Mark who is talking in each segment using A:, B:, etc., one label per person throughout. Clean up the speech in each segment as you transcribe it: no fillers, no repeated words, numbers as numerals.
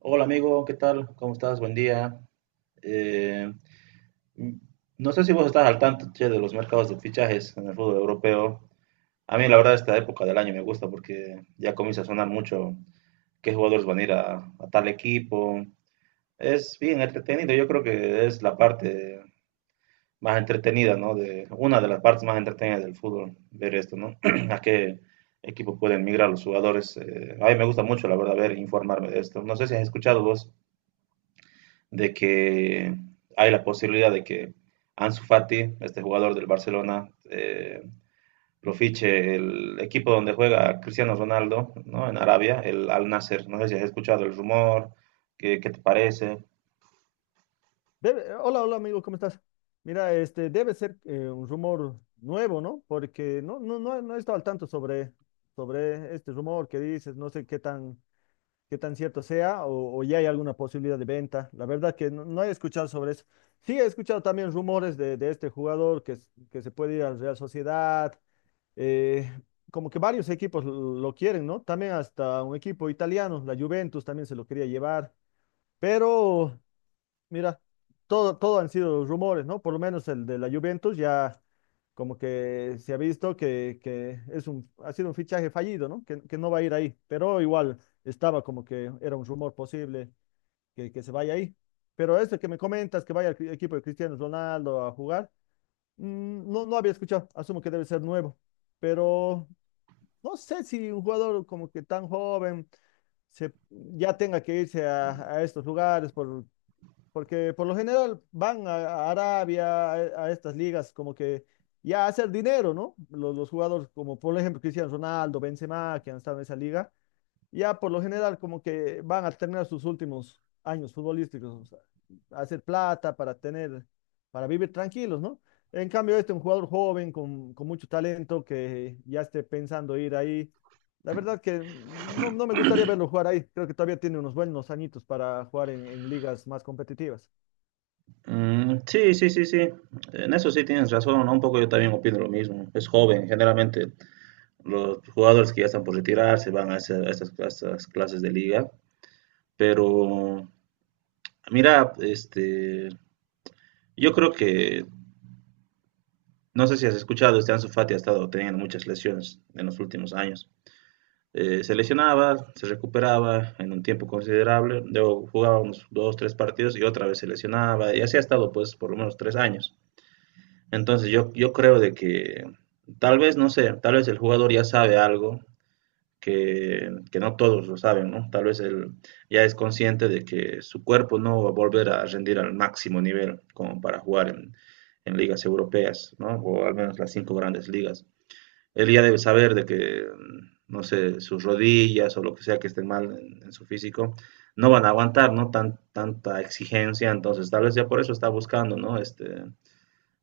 A: Hola amigo, ¿qué tal? ¿Cómo estás? Buen día. Eh, m- no sé si vos estás al tanto, che, de los mercados de fichajes en el fútbol europeo. A mí la verdad esta época del año me gusta porque ya comienza a sonar mucho qué jugadores van a ir a tal equipo. Es bien entretenido, yo creo que es la parte más entretenida, ¿no? Una de las partes más entretenidas del fútbol, ver esto, ¿no? A qué equipo pueden migrar los jugadores. A mí me gusta mucho, la verdad, ver, informarme de esto. No sé si has escuchado vos de que hay la posibilidad de que Ansu Fati, este jugador del Barcelona, lo fiche el equipo donde juega Cristiano Ronaldo, ¿no? En Arabia, el Al Nasser. No sé si has escuchado el rumor. ¿Qué te parece?
B: Hola, hola amigo, ¿cómo estás? Mira, este debe ser un rumor nuevo, ¿no? Porque no he estado al tanto sobre, sobre este rumor que dices, no sé qué tan cierto sea o ya hay alguna posibilidad de venta. La verdad que no he escuchado sobre eso. Sí, he escuchado también rumores de este jugador que se puede ir al Real Sociedad, eh, como que varios equipos lo quieren, ¿no? También hasta un equipo italiano, la Juventus también se lo quería llevar, pero... Mira, todo han sido rumores, ¿no? Por lo menos el de la Juventus ya como que se ha visto que es ha sido un fichaje fallido, ¿no? Que no va a ir ahí, pero igual estaba como que era un rumor posible que se vaya ahí. Pero este que me comentas, que vaya al equipo de Cristiano Ronaldo a jugar, no, no había escuchado, asumo que debe ser nuevo, pero no sé si un jugador como que tan joven ya tenga que irse a estos lugares porque por lo general van a Arabia, a estas ligas, como que ya a hacer dinero, ¿no? Los jugadores como por ejemplo Cristiano Ronaldo, Benzema, que han estado en esa liga, ya por lo general como que van a terminar sus últimos años futbolísticos, o sea, a hacer plata para tener, para vivir tranquilos, ¿no? En cambio, este es un jugador joven con mucho talento que ya esté pensando ir ahí. La verdad que no me gustaría verlo jugar ahí. Creo que todavía tiene unos buenos añitos para jugar en ligas más competitivas.
A: Mm, sí, sí, sí, sí. En eso sí tienes razón, ¿no? Un poco yo también opino lo mismo. Es joven, generalmente los jugadores que ya están por retirarse van a estas clases de liga. Pero, mira, yo creo que no sé si has escuchado, este Ansu Fati ha estado teniendo muchas lesiones en los últimos años. Se lesionaba, se recuperaba en un tiempo considerable, luego jugaba unos dos, tres partidos y otra vez se lesionaba, y así ha estado pues por lo menos tres años. Entonces yo creo de que tal vez, no sé, tal vez el jugador ya sabe algo que no todos lo saben, ¿no? Tal vez él ya es consciente de que su cuerpo no va a volver a rendir al máximo nivel como para jugar en ligas europeas, ¿no? O al menos las cinco grandes ligas él ya debe saber de que, no sé, sus rodillas o lo que sea que esté mal en su físico, no van a aguantar, ¿no? Tanta exigencia, entonces tal vez ya por eso está buscando, ¿no?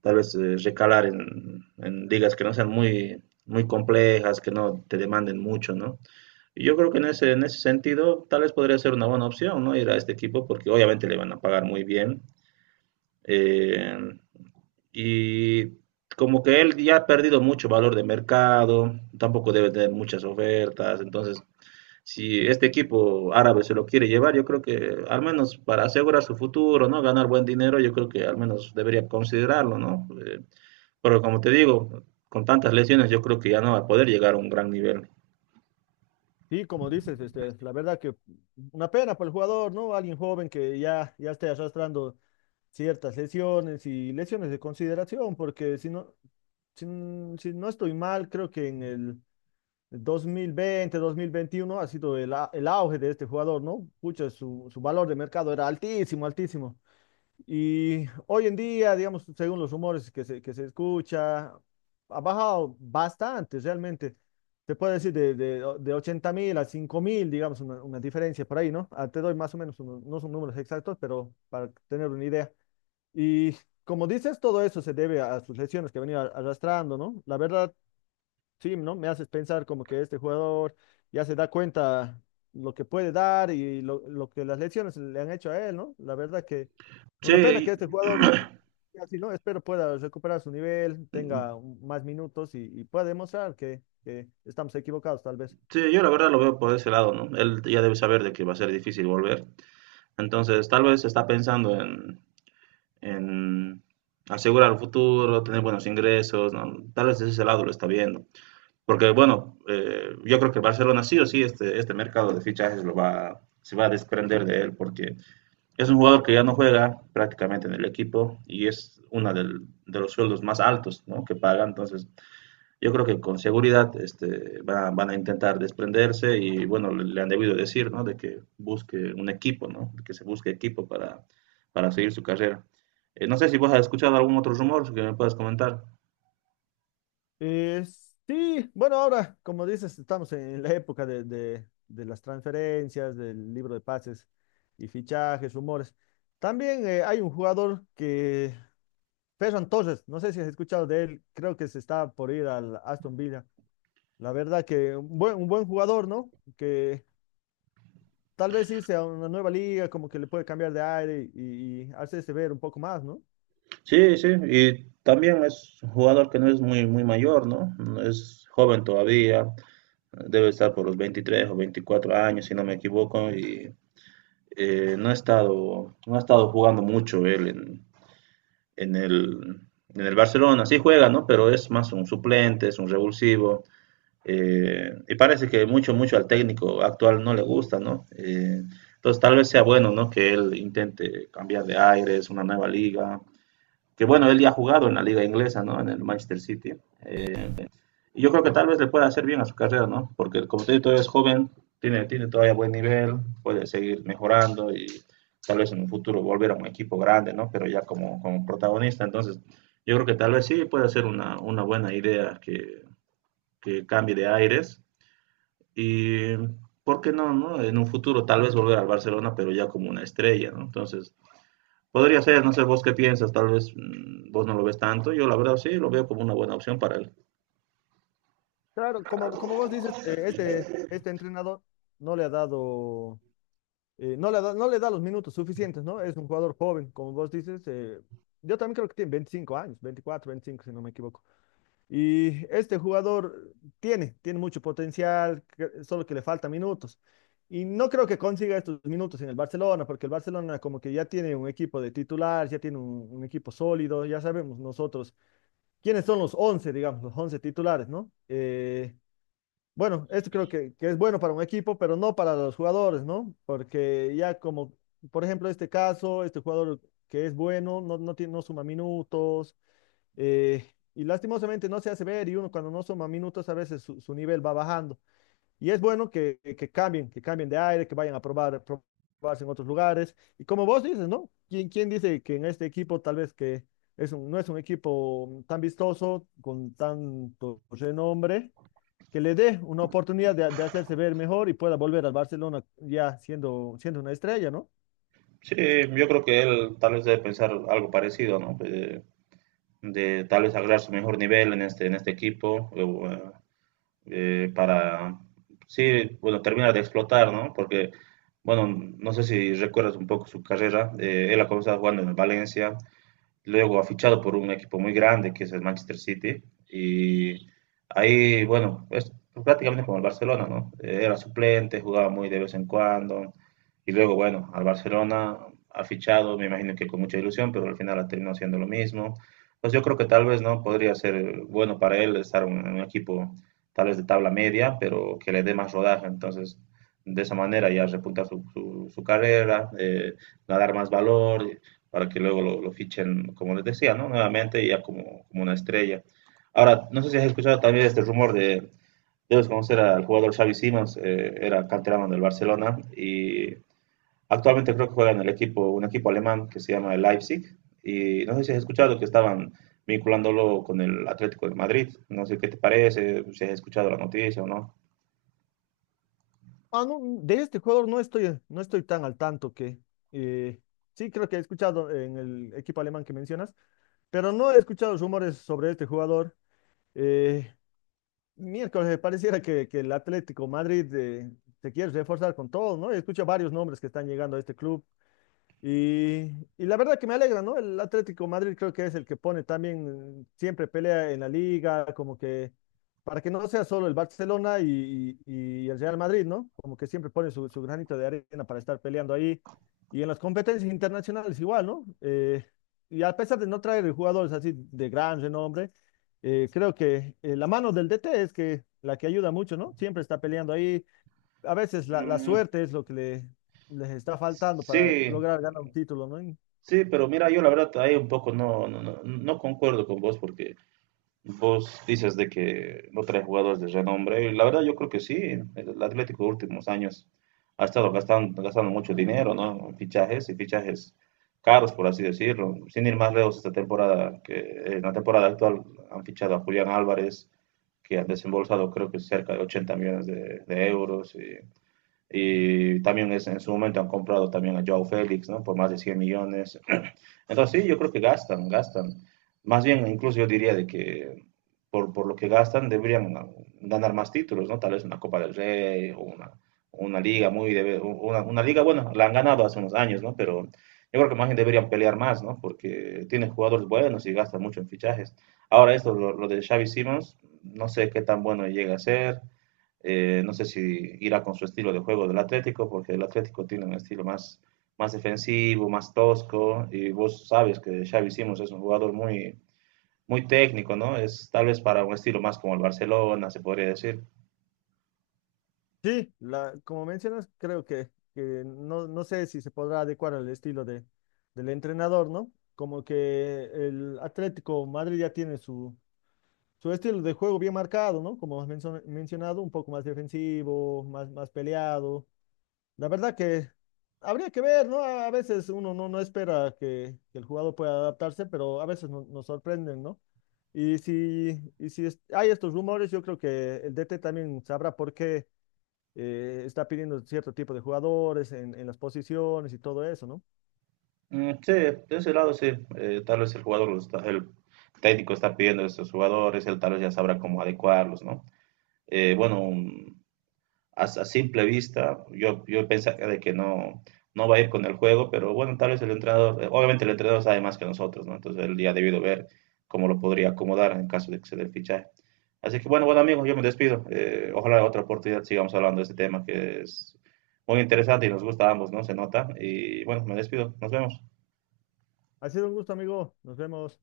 A: Tal vez recalar en ligas que no sean muy, muy complejas, que no te demanden mucho, ¿no? Y yo creo que en ese sentido tal vez podría ser una buena opción, ¿no? Ir a este equipo porque obviamente le van a pagar muy bien. Eh, y como que él ya ha perdido mucho valor de mercado, tampoco debe tener muchas ofertas. Entonces, si este equipo árabe se lo quiere llevar, yo creo que al menos para asegurar su futuro, ¿no? Ganar buen dinero, yo creo que al menos debería considerarlo, ¿no? Pero como te digo, con tantas lesiones, yo creo que ya no va a poder llegar a un gran nivel.
B: Sí, como dices, este, la verdad que una pena para el jugador, ¿no? Alguien joven ya esté arrastrando ciertas lesiones y lesiones de consideración, porque si no, si no estoy mal, creo que en el 2020, 2021 ha sido el auge de este jugador, ¿no? Pucha, su valor de mercado era altísimo, altísimo. Y hoy en día, digamos, según los rumores que se escucha, ha bajado bastante realmente. Te puedo decir de 80.000 a 5.000, digamos, una diferencia por ahí, ¿no? Ah, te doy más o menos, no son números exactos, pero para tener una idea. Y como dices, todo eso se debe a sus lesiones que venía arrastrando, ¿no? La verdad, sí, ¿no? Me haces pensar como que este jugador ya se da cuenta lo que puede dar y lo que las lesiones le han hecho a él, ¿no? La verdad que
A: Sí,
B: una pena
A: y-
B: que este jugador, así, ¿no? Espero pueda recuperar su nivel, tenga más minutos y pueda demostrar que estamos equivocados, tal vez.
A: Sí, yo la verdad lo veo por ese lado, ¿no? Él ya debe saber de que va a ser difícil volver. Entonces, tal vez está pensando en asegurar el futuro, tener buenos ingresos, ¿no? Tal vez desde ese lado lo está viendo. Porque, bueno, yo creo que Barcelona sí o sí, este mercado de fichajes lo va, se va a desprender de él, porque es un jugador que ya no juega prácticamente en el equipo y es uno de los sueldos más altos, ¿no? que paga. Entonces, yo creo que con seguridad van a intentar desprenderse y bueno, le han debido decir, ¿no? De que busque un equipo, ¿no? Que se busque equipo para seguir su carrera. No sé si vos has escuchado algún otro rumor que me puedas comentar.
B: Eh, sí, bueno, ahora, como dices, estamos en la época de las transferencias, del libro de pases y fichajes, rumores. También hay un jugador que Ferran Torres, no sé si has escuchado de él, creo que se está por ir al Aston Villa. La verdad que un buen jugador, ¿no? Que tal vez irse a una nueva liga, como que le puede cambiar de aire y hacerse ver un poco más, ¿no?
A: Sí, sí, y también es un jugador que no es muy, muy mayor, ¿no? No es joven todavía, debe estar por los 23 o 24 años, si no me equivoco, y no ha estado, no ha estado jugando mucho él en el, en el Barcelona sí juega, ¿no? Pero es más un suplente, es un revulsivo. Y parece que mucho, mucho al técnico actual no le gusta, ¿no? Entonces tal vez sea bueno, ¿no? Que él intente cambiar de aires, una nueva liga. Que bueno, él ya ha jugado en la liga inglesa, ¿no? En el Manchester City. Eh, y yo creo que tal vez le pueda hacer bien a su carrera, ¿no? Porque como te digo, todavía es joven, tiene todavía buen nivel, puede seguir mejorando y tal vez en un futuro volver a un equipo grande, ¿no? Pero ya como protagonista, entonces yo creo que tal vez sí puede ser una buena idea que cambie de aires y, ¿por qué no, no? En un futuro tal vez volver al Barcelona, pero ya como una estrella, ¿no? Entonces, podría ser, no sé vos qué piensas, tal vez vos no lo ves tanto, yo la verdad sí lo veo como una buena opción para él.
B: Claro, como, como vos dices, este, este entrenador no le ha dado, no le da los minutos suficientes, ¿no? Es un jugador joven, como vos dices. Eh, yo también creo que tiene 25 años, 24, 25, si no me equivoco. Y este jugador tiene, tiene mucho potencial, solo que le falta minutos. Y no creo que consiga estos minutos en el Barcelona, porque el Barcelona como que ya tiene un equipo de titulares, ya tiene un equipo sólido, ya sabemos nosotros quiénes son los 11 digamos, los 11 titulares, ¿no? Bueno, esto creo que es bueno para un equipo, pero no para los jugadores, ¿no? Porque ya como, por ejemplo, este caso, este jugador que es bueno, no suma minutos eh, y lastimosamente no se hace ver y uno cuando no suma minutos a veces su, su nivel va bajando. Y es bueno que cambien, que cambien de aire, que vayan a probar, probarse en otros lugares. Y como vos dices, ¿no? ¿Quién dice que en este equipo tal vez que es no es un equipo tan vistoso, con tanto renombre, que le dé una oportunidad de hacerse ver mejor y pueda volver al Barcelona ya siendo, siendo una estrella, ¿no?
A: Sí, yo creo que él tal vez debe pensar algo parecido, ¿no? De tal vez agregar su mejor nivel en este equipo para, sí, bueno, terminar de explotar, ¿no? Porque, bueno, no sé si recuerdas un poco su carrera, él ha comenzado jugando en el Valencia, luego ha fichado por un equipo muy grande que es el Manchester City y ahí, bueno, es prácticamente como el Barcelona, ¿no? Era suplente, jugaba muy de vez en cuando y luego, bueno, al Barcelona ha fichado, me imagino que con mucha ilusión, pero al final ha terminado haciendo lo mismo. Pues yo creo que tal vez no podría ser bueno para él estar en un equipo tal vez de tabla media, pero que le dé más rodaje. Entonces, de esa manera ya repuntar su carrera, ganar más valor para que luego lo fichen, como les decía, ¿no? Nuevamente ya como una estrella. Ahora, no sé si has escuchado también este rumor debes conocer al jugador Xavi Simons, era canterano del Barcelona y actualmente creo que juega en el equipo, un equipo alemán que se llama el Leipzig y no sé si has escuchado que estaban vinculándolo con el Atlético de Madrid. No sé qué te parece, si has escuchado la noticia o no.
B: Ah, no, de este jugador no estoy tan al tanto que eh, sí creo que he escuchado en el equipo alemán que mencionas, pero no he escuchado rumores sobre este jugador. Eh, miércoles pareciera que el Atlético Madrid se quiere reforzar con todo, ¿no? He escuchado varios nombres que están llegando a este club. Y, y la verdad que me alegra, ¿no? El Atlético Madrid creo que es el que pone también, siempre pelea en la liga, como que para que no sea solo el Barcelona y el Real Madrid, ¿no? Como que siempre pone su, su granito de arena para estar peleando ahí. Y en las competencias internacionales igual, ¿no? Y a pesar de no traer jugadores así de gran renombre, creo que la mano del DT es que la que ayuda mucho, ¿no? Siempre está peleando ahí a veces la, la
A: Mm,
B: suerte es lo que le, les está faltando para
A: sí,
B: lograr ganar un título, ¿no? Y
A: sí, pero mira, yo la verdad ahí un poco no concuerdo con vos porque vos dices de que no trae jugadores de renombre. Y la verdad, yo creo que sí. El Atlético de últimos años ha estado gastando mucho dinero, ¿no? En fichajes y fichajes caros, por así decirlo. Sin ir más lejos, esta temporada, que en la temporada actual han fichado a Julián Álvarez, que han desembolsado creo que cerca de 80 millones de euros. Y también es, en su momento han comprado también a Joao Félix, ¿no? Por más de 100 millones. Entonces, sí, yo creo que gastan, gastan. Más bien, incluso yo diría de que por lo que gastan, deberían ganar más títulos, ¿no? Tal vez una Copa del Rey o una liga muy. Una liga, bueno, la han ganado hace unos años, ¿no? Pero yo creo que más bien deberían pelear más, ¿no? Porque tienen jugadores buenos y gastan mucho en fichajes. Ahora esto, lo de Xavi Simons, no sé qué tan bueno llega a ser, no sé si irá con su estilo de juego del Atlético, porque el Atlético tiene un estilo más defensivo, más tosco, y vos sabes que Xavi Simons es un jugador muy, muy técnico, ¿no? Es tal vez para un estilo más como el Barcelona, se podría decir.
B: sí, la, como mencionas, creo que no, no sé si se podrá adecuar al estilo de, del entrenador, ¿no? Como que el Atlético Madrid ya tiene su, su estilo de juego bien marcado, ¿no? Como has mencionado, un poco más defensivo, más, más peleado. La verdad que habría que ver, ¿no? A veces uno no espera que el jugador pueda adaptarse, pero a veces nos sorprenden, ¿no? Y si hay estos rumores, yo creo que el DT también sabrá por qué está pidiendo cierto tipo de jugadores en las posiciones y todo eso, ¿no?
A: Mm, sí, de ese lado sí, tal vez el jugador, el técnico está pidiendo a estos jugadores, él tal vez ya sabrá cómo adecuarlos, ¿no? Bueno, a simple vista, yo pensaría de que no va a ir con el juego, pero bueno, tal vez el entrenador, obviamente el entrenador sabe más que nosotros, ¿no? Entonces él ya ha debido ver cómo lo podría acomodar en caso de que se dé el fichaje. Así que bueno, bueno amigos, yo me despido. Ojalá en otra oportunidad sigamos hablando de este tema que es muy interesante y nos gusta a ambos, ¿no? Se nota. Y bueno, me despido. Nos vemos.
B: Ha sido un gusto, amigo. Nos vemos.